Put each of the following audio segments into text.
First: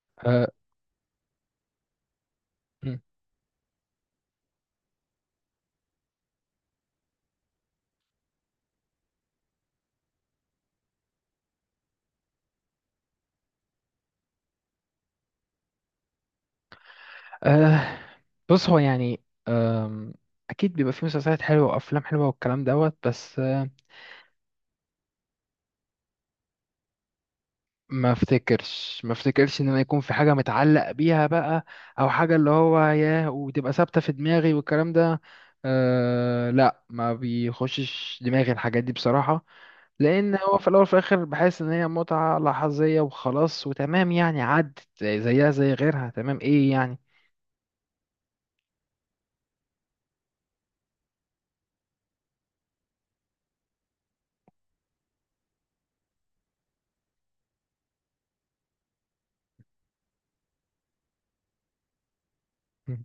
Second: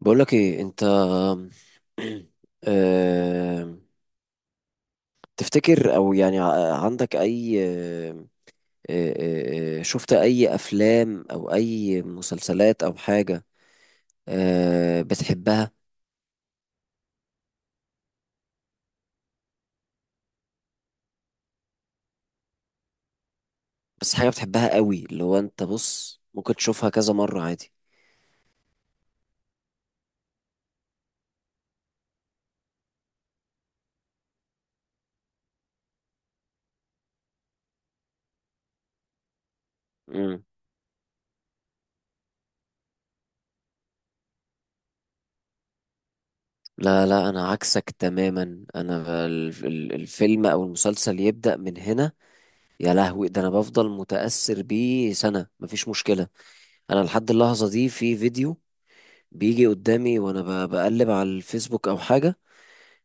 بقولك أه ايه انت؟ آم، تفتكر او يعني عندك اي آم، آه، آه، آه، شفت اي افلام او اي مسلسلات او حاجة بتحبها؟ أه. بص هو يعني أم، اكيد بيبقى في مسلسلات حلوه وافلام حلوه والكلام دوت بس بس حاجة بتحبها قوي، اللي هو انت بص ممكن تشوفها كذا مرة عادي. ما افتكرش ان انا يكون في حاجه متعلق بيها بقى او حاجه اللي هو ياه وتبقى ثابته في دماغي والكلام ده. أه لا، ما بيخشش دماغي الحاجات دي بصراحه، لان مم. هو في الاول وفي الاخر بحس ان هي متعه لحظيه وخلاص وتمام، يعني عدت زيها زي غيرها. تمام، ايه يعني. لا، لا، انا عكسك تماما. انا الفيلم او المسلسل يبدأ من هنا، يا لهوي ده انا بفضل متأثر بيه سنة، مفيش مشكلة. انا لحد اللحظة دي في فيديو بيجي قدامي وانا بقلب على الفيسبوك او حاجه،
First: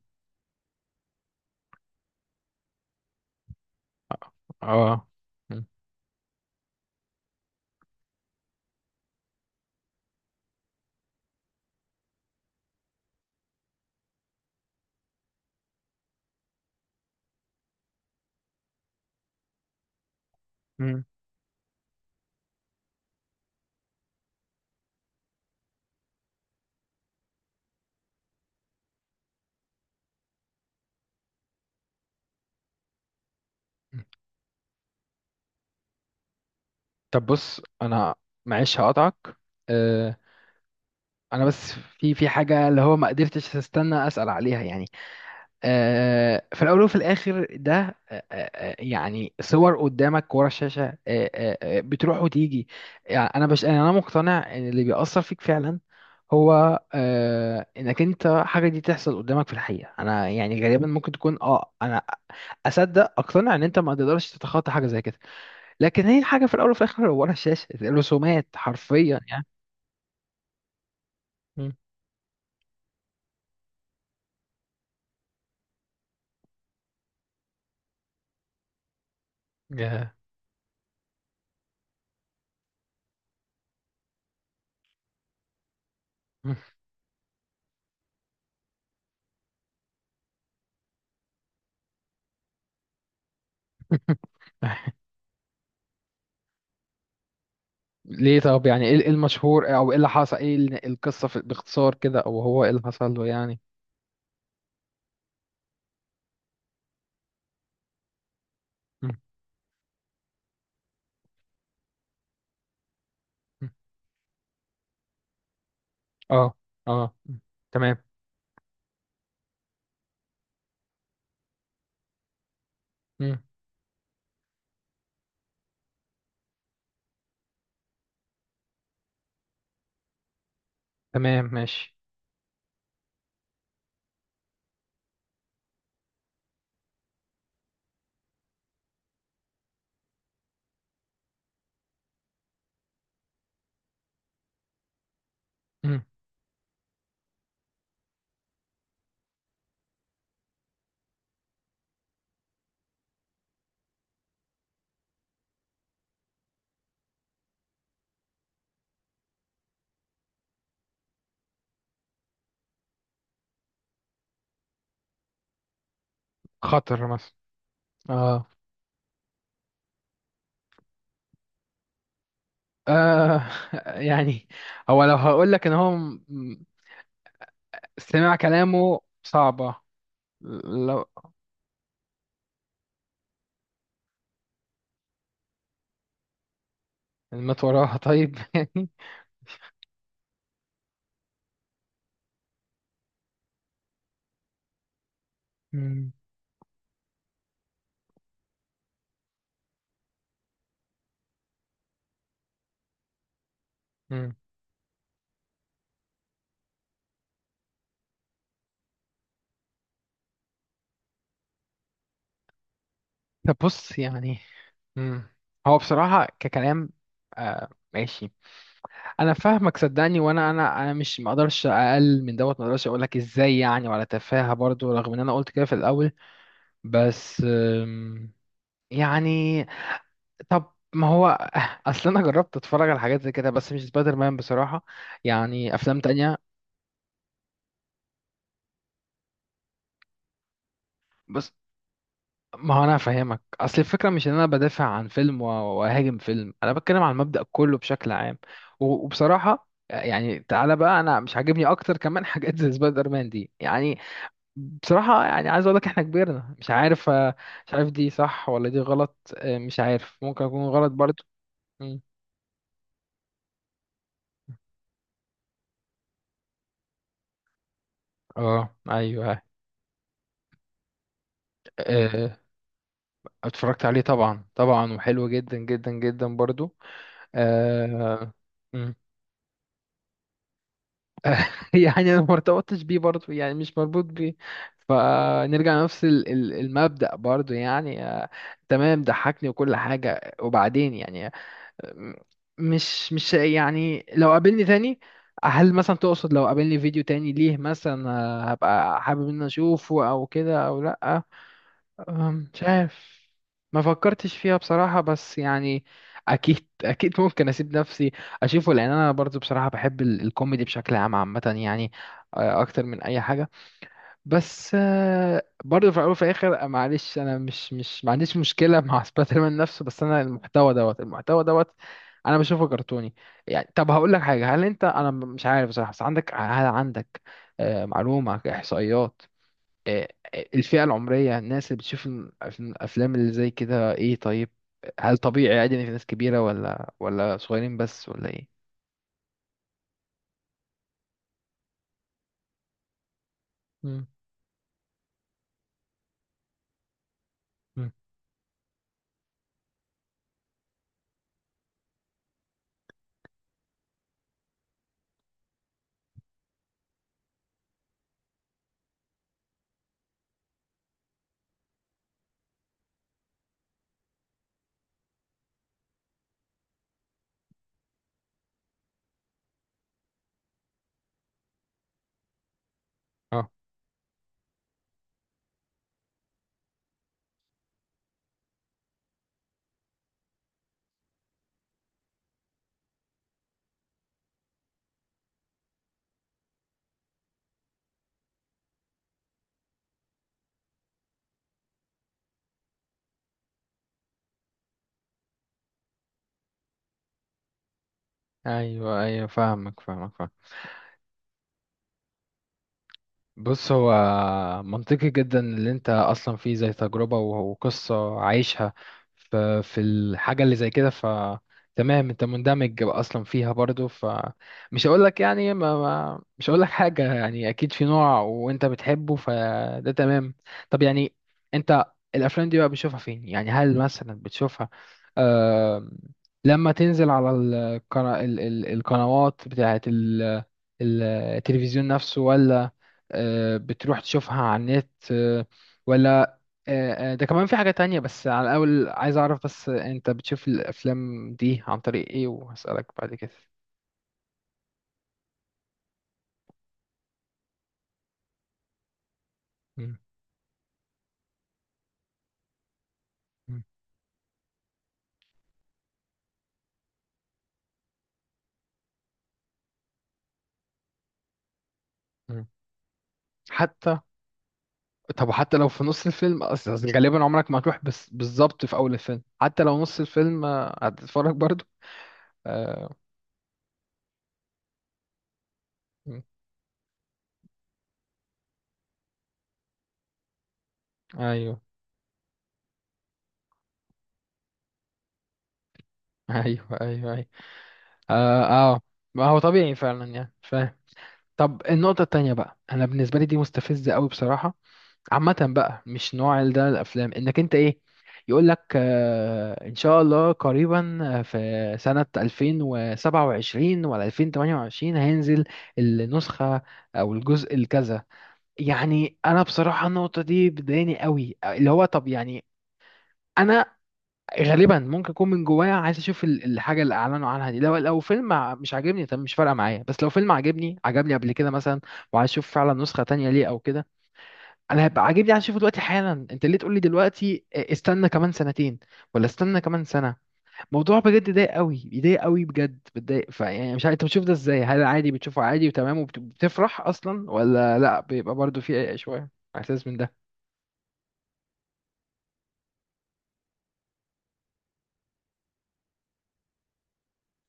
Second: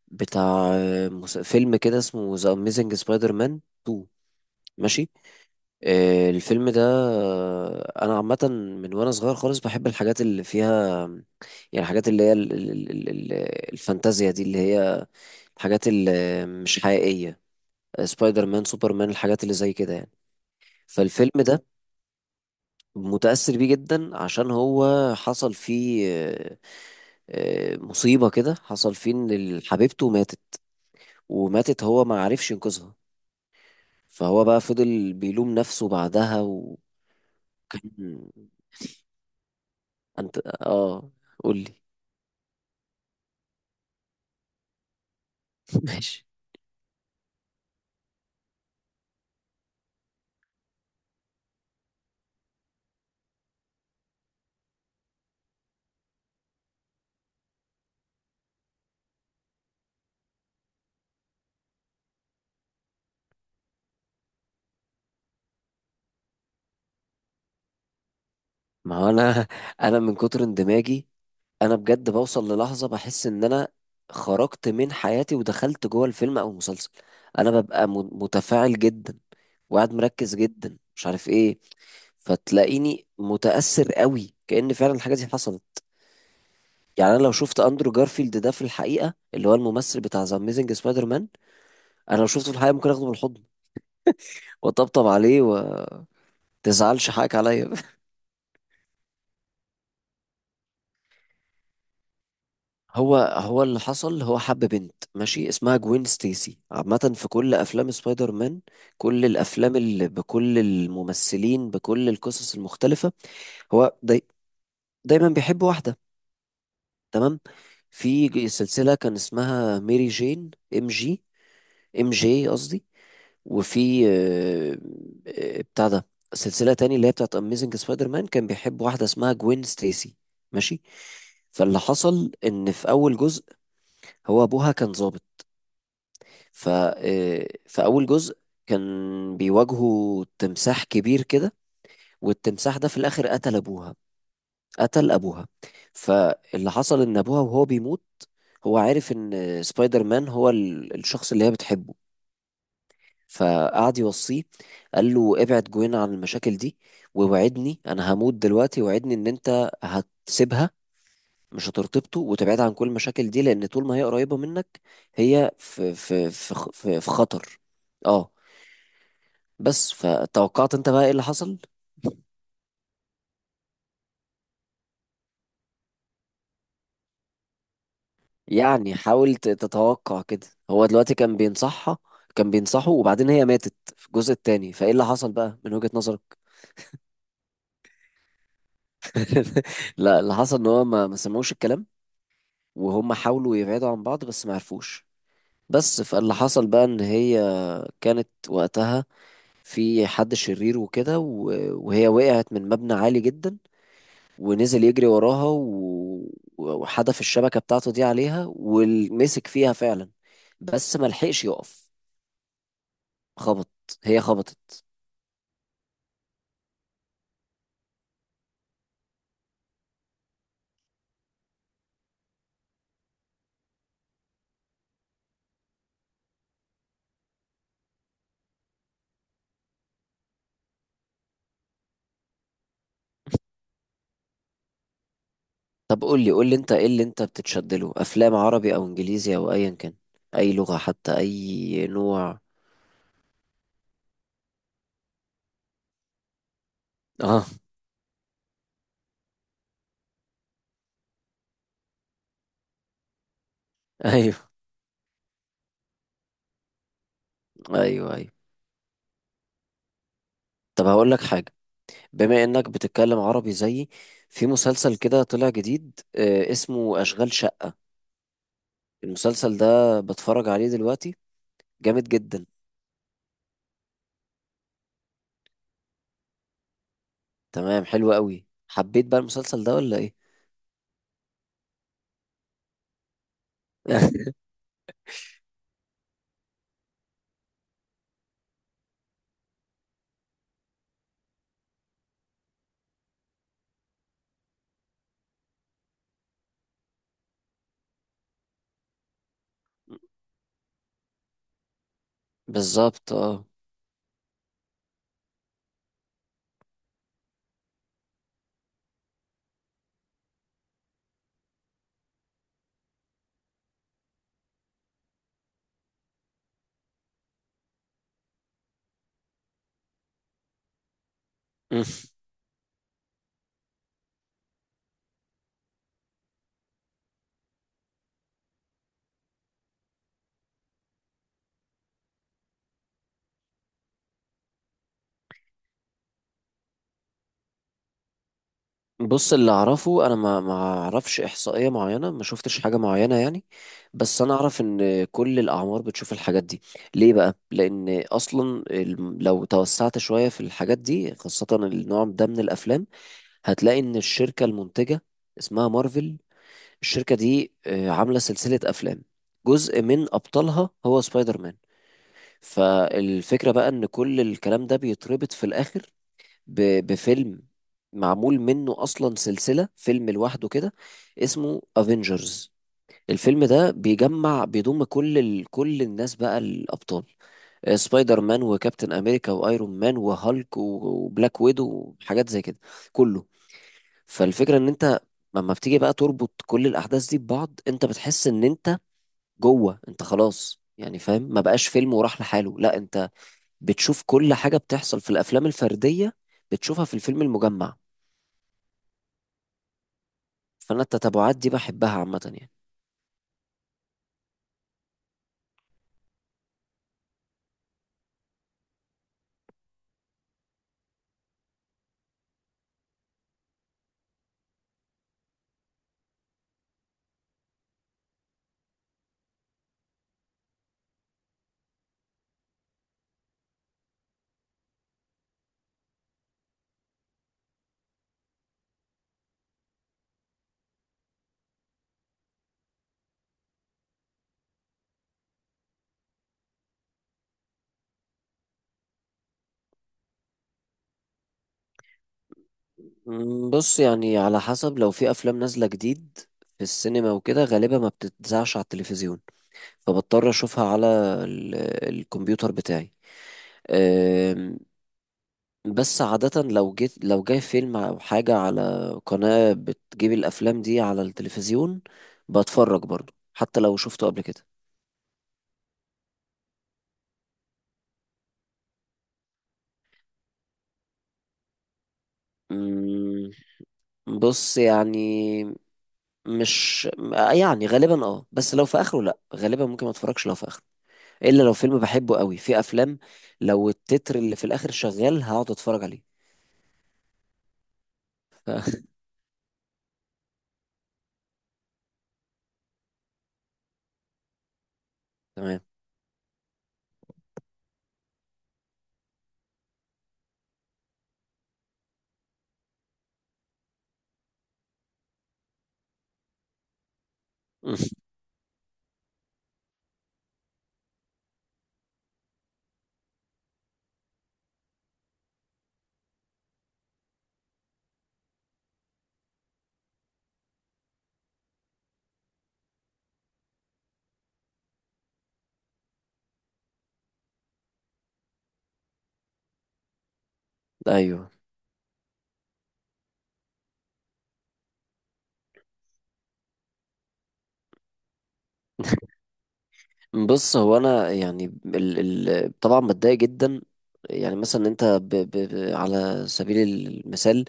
بتاع فيلم كده اسمه ذا اميزنج سبايدر مان 2. اه. ماشي. الفيلم ده، انا عامه من وانا صغير خالص بحب الحاجات اللي فيها، يعني الحاجات اللي هي الفانتازيا دي، اللي هي الحاجات اللي مش حقيقيه، سبايدر مان، سوبر مان، الحاجات اللي زي كده يعني. فالفيلم ده متأثر بيه جدا، عشان هو حصل فيه مصيبة كده، حصل فيه ان حبيبته ماتت، وماتت هو ما عرفش ينقذها، فهو بقى فضل بيلوم نفسه بعدها، طب بص انا، وكان. معلش هقطعك. أه، انت اه. انا قول لي. بس في حاجه اللي هو ما قدرتش استنى اسال عليها يعني. ماشي. أه في الاول وفي الاخر ده أه أه آه، يعني صور قدامك ورا الشاشه أه أه آه، بتروح وتيجي. يعني انا يعني انا مقتنع ان اللي بيأثر فيك فعلا هو انك انت حاجه دي تحصل قدامك في الحقيقه. انا يعني غالبا ممكن تكون انا اصدق اقتنع ان انت ما تقدرش تتخطى حاجه زي كده، لكن هي الحاجه في الاول وفي الاخر ورا الشاشه رسومات ما هو حرفيا يعني. انا انا من كتر اندماجي مم. انا بجد بوصل للحظة بحس ان انا خرجت من حياتي ودخلت جوه الفيلم او المسلسل. انا ببقى متفاعل جدا وقاعد يا. مركز جدا، مش عارف ايه، فتلاقيني متأثر قوي كأن فعلا الحاجة دي حصلت. يعني انا لو شفت اندرو جارفيلد ده في الحقيقة، اللي هو الممثل بتاع ذا اميزنج سبايدر مان، انا لو شفته في الحقيقه ممكن اخده بالحضن واطبطب عليه و تزعلش، حقك عليا. ليه؟ طب يعني ايه، إيه المشهور او ايه اللي حصل، ايه القصه في باختصار كده، او هو ايه اللي حصل هو له يعني. هو اللي حصل، هو حب بنت، ماشي، اسمها جوين ستيسي. عامة في كل أفلام سبايدر مان، مم. كل الأفلام اللي بكل الممثلين بكل القصص المختلفة، مم. هو دايما بيحب واحدة. اه، اه. مم. تمام. تمام. في سلسلة كان اسمها ميري جين، ام جي، ام جي قصدي. مم. وفي بتاع ده، سلسلة تاني اللي هي بتاعت أميزنج سبايدر مان، كان بيحب واحدة اسمها جوين ستيسي. ماشي. تمام فاللي ماشي. حصل إن في أول جزء هو أبوها كان ظابط، ف في أول جزء كان بيواجهوا تمساح كبير كده، والتمساح ده في الآخر قتل أبوها. قتل أبوها. مم. فاللي حصل إن أبوها وهو بيموت هو عارف إن سبايدر مان هو الشخص اللي هي بتحبه، فقعد يوصيه، قال له ابعد جوين عن المشاكل دي، ووعدني انا هموت دلوقتي، وعدني ان انت هتسيبها، مش هترتبطه وتبعد عن كل المشاكل دي، لان طول ما هي قريبة منك هي في في في خ- في, خطر في مثلا. خطر. اه. اه. بس فتوقعت انت بقى ايه اللي حصل؟ آه. يعني هو، لو هقول لك ان هو استماع يعني كلامه حاول صعبة. تتوقع كده، هو لو دلوقتي كان بينصحها، كان بينصحه، وبعدين هي ماتت في الجزء التاني، فايه اللي حصل بقى من وجهة نظرك؟ مات وراها، طيب يعني. لا، اللي حصل ان هو ما سمعوش الكلام، وهم حاولوا يبعدوا عن بعض بس ما عرفوش. بس فاللي حصل بقى ان هي كانت وقتها في حد شرير وكده، وهي وقعت من مبنى عالي جدا، مم. ونزل يجري وراها وحدف الشبكة بتاعته دي عليها ومسك فيها فعلا، بس ما لحقش يقف، طب خبط. بص هي يعني. خبطت. مم. هو بصراحة ككلام، آه ماشي، أنا فاهمك صدقني، وأنا أنا أنا مش مقدرش أقل من دوت، مقدرش أقولك إزاي يعني، ولا تفاهة برضو رغم إن أنا قلت كده في الأول. بس آم، يعني، طب ما هو أصل أنا جربت أتفرج على حاجات زي كده بس مش سبايدر مان بصراحة، يعني أفلام طب قول لي، تانية. قول لي انت ايه اللي انت بتتشد له، افلام عربي او انجليزي او ايا كان، اي لغة، حتى بس اي نوع. ما هو انا فاهمك، اصل الفكره مش ان انا بدافع عن فيلم واهاجم فيلم، انا بتكلم عن المبدأ اه. كله بشكل عام. وبصراحه يعني، تعالى بقى، انا مش عاجبني اكتر كمان حاجات زي سبايدر مان دي يعني. ايوه، بصراحه يعني عايز اقول لك احنا كبرنا، مش عارف مش ايوه، عارف دي ايوه. صح ولا دي غلط، مش عارف، ممكن اكون طب غلط هقول لك برضو. حاجة، مم. بما انك بتتكلم عربي زيي، في مسلسل كده طلع جديد اسمه اشغال شقة، اه، ايوه. المسلسل ده بتفرج عليه دلوقتي؟ جامد آه، جدا. اتفرجت عليه طبعا طبعا، وحلو جدا جدا جدا برضو. تمام، حلو آه، قوي، حبيت بقى المسلسل ده ولا ايه؟ يعني انا ما ارتبطتش بيه برضه، يعني مش مربوط بيه، فنرجع لنفس المبدأ برضه يعني. تمام، ضحكني وكل حاجة، وبعدين يعني مش يعني لو قابلني تاني. هل مثلا تقصد لو قابلني فيديو تاني ليه مثلا هبقى حابب ان أنا اشوفه او كده او لا؟ مش بالظبط، عارف، اه. ما فكرتش فيها بصراحة، بس يعني أكيد، أكيد ممكن أسيب نفسي أشوفه، لأن أنا برضو بصراحة بحب الكوميدي بشكل عام عامة يعني، أكتر من أي حاجة. بس برضو في الأول وفي الآخر معلش، أنا مش مش ما عنديش مشكلة مع سبايدر مان نفسه، بس أنا المحتوى دوت المحتوى دوت، مم. أنا بشوفه كرتوني. يعني طب هقول لك حاجة، هل أنت، أنا مش عارف بصراحة، بس عندك، هل عندك معلومة، إحصائيات آه، الفئة العمرية الناس اللي بتشوف الأفلام اللي زي كده إيه؟ طيب، هل طبيعي عادي إن في ناس كبيرة ولا صغيرين بس ولا إيه؟ بص اللي اعرفه انا، ما اعرفش احصائيه معينه، ما شفتش حاجه معينه يعني، مم. بس انا اعرف ان كل الاعمار بتشوف الحاجات دي. ليه بقى؟ مم. لان اصلا لو توسعت شويه في الحاجات دي، خاصه النوع ده من الافلام، هتلاقي ان الشركة المنتجة اسمها مارفل، الشركة دي عاملة سلسلة افلام، جزء من ابطالها هو سبايدر مان. فالفكرة بقى ان كل الكلام ده بيتربط في الاخر بفيلم معمول منه اصلا سلسلة فيلم لوحده كده، اسمه افنجرز. الفيلم اه، ده بيجمع، بيضم كل كل الناس بقى، الابطال، سبايدر مان وكابتن امريكا وايرون مان وهالك وبلاك ويدو وحاجات زي كده، كله. فالفكرة ان انت لما بتيجي بقى تربط كل الاحداث دي ببعض، انت بتحس ان انت جوه، انت خلاص يعني فاهم، ما بقاش فيلم وراح لحاله، لا، انت بتشوف كل حاجة بتحصل في الافلام الفردية بتشوفها في الفيلم المجمع، ايوه، ايوه، فاهمك فاهمك فاهمك. فانا التتابعات دي بحبها عامة يعني. بص هو منطقي جدا اللي انت اصلا فيه زي تجربة وقصة عايشها، في الحاجة اللي زي كده، ف تمام انت مندمج اصلا فيها برضو، فمش هقول لك يعني ما ما مش هقول لك حاجة، يعني اكيد في نوع وانت بتحبه فده تمام. طب يعني انت الافلام دي بقى بتشوفها فين يعني؟ هل مثلا بتشوفها آه لما تنزل على القنوات بتاعت التلفزيون نفسه، ولا بتروح تشوفها على النت ولا ده كمان في حاجة تانية، بس على الأول عايز أعرف بس أنت بتشوف الأفلام دي عن طريق إيه، وهسألك بعد كده. بص يعني على حسب، لو في افلام نازلة جديد في السينما وكده غالبا ما بتتذاعش على التلفزيون، مم، فبضطر اشوفها على ال- الكمبيوتر مم، بتاعي. بس عادة لو جيت لو جاي فيلم أو حاجة على قناة بتجيب الأفلام دي على التلفزيون، مم. بتفرج برضو حتى لو حتى، شفته قبل كده. طب حتى لو في نص الفيلم، أصل أصل غالبا عمرك ما هتروح بس بالظبط في أول الفيلم، حتى لو نص الفيلم هتتفرج برضو. آه، أمم، بص يعني، مم. مش يعني غالبا، اه، بس لو في آخره لأ، غالبا ممكن ما اتفرجش لو في آخره، إلا لو أيوه فيلم بحبه قوي، في أفلام لو التتر اللي في الآخر شغال هقعد أتفرج عليه. أيوه أيوه أيوه، آه آه، ما هو طبيعي فعلا يعني، فاهم. طب النقطة التانية بقى، أنا بالنسبة لي دي مستفزة أوي بصراحة، عامة تمام. بقى مش نوع ده الأفلام، إنك أنت إيه، يقول لك آه إن شاء الله قريبا في سنة 2027 ولا 2028 هينزل النسخة أو الجزء الكذا. يعني أنا بصراحة النقطة دي بتضايقني قوي، اللي هو طب يعني أنا غالبا ممكن أكون من جوايا عايز أشوف الحاجة اللي أعلنوا عنها دي، لو لو فيلم مش عاجبني طب مش فارقة معايا، بس لو فيلم عاجبني عجبني قبل كده مثلا وعايز أشوف فعلا نسخة تانية ليه أو كده، انا هبقى عاجبني عشان اشوفه دلوقتي حالا، انت ليه تقول لي دلوقتي استنى كمان سنتين ولا استنى كمان سنه؟ موضوع أيوه. بجد ضايق قوي، بيضايق قوي بجد، بتضايق، فيعني مش عارف انت بتشوف ده ازاي، هل عادي بتشوفه عادي وتمام وبتفرح اصلا، ولا لا بيبقى برضو في شويه احساس من ده. بص هو انا يعني ال طبعا بتضايق جدا، يعني مثلا انت ب على سبيل المثال،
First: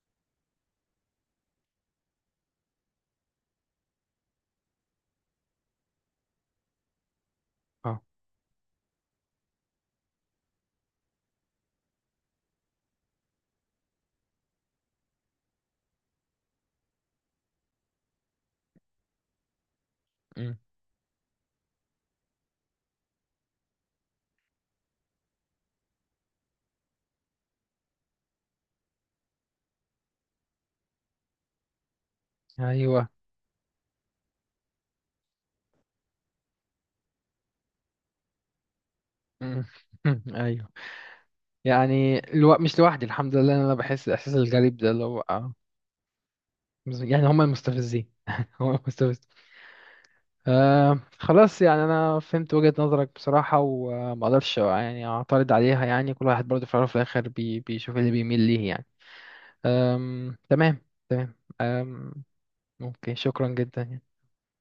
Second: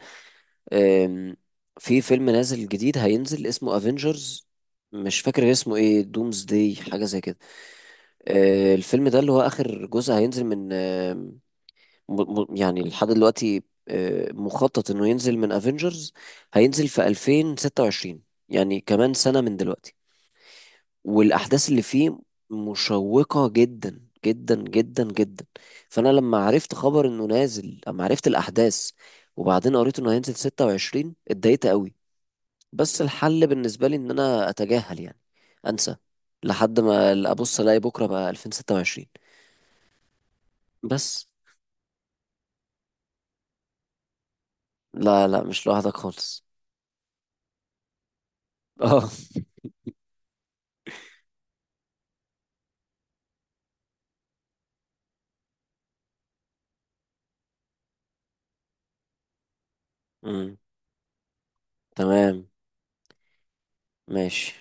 آم، في فيلم نازل جديد هينزل اسمه افنجرز، مش فاكر اسمه ايه، دومز داي حاجه زي كده، اه. الفيلم ده اللي هو اخر جزء هينزل من يعني لحد دلوقتي مخطط انه ينزل من افنجرز هينزل في 2026، يعني كمان سنه من دلوقتي. أمم. والاحداث اللي فيه مشوقة جدا جدا جدا جدا، فانا لما عرفت خبر انه نازل، لما عرفت الاحداث وبعدين قريت انه هينزل 26، اتضايقت قوي. بس ايوه. الحل بالنسبة لي ان انا اتجاهل يعني، انسى، لحد ما ابص الاقي بكرة بقى 2026. أمم. ايوه. بس يعني مش لوحدي، الحمد لله إن انا بحس الاحساس الغريب ده اللي هو لا، لا، آه. مش لوحدك خالص. يعني هم المستفزين، هم اه. المستفزين. آه خلاص، يعني انا فهمت وجهة نظرك بصراحة، وما اقدرش يعني اعترض عليها، يعني كل واحد برضه في الاول وفي الاخر بيشوف اللي بيميل ليه يعني. آم أمم، تمام. تمام. آم. تمام. ممكن، شكرا جدا يعني. ماشي.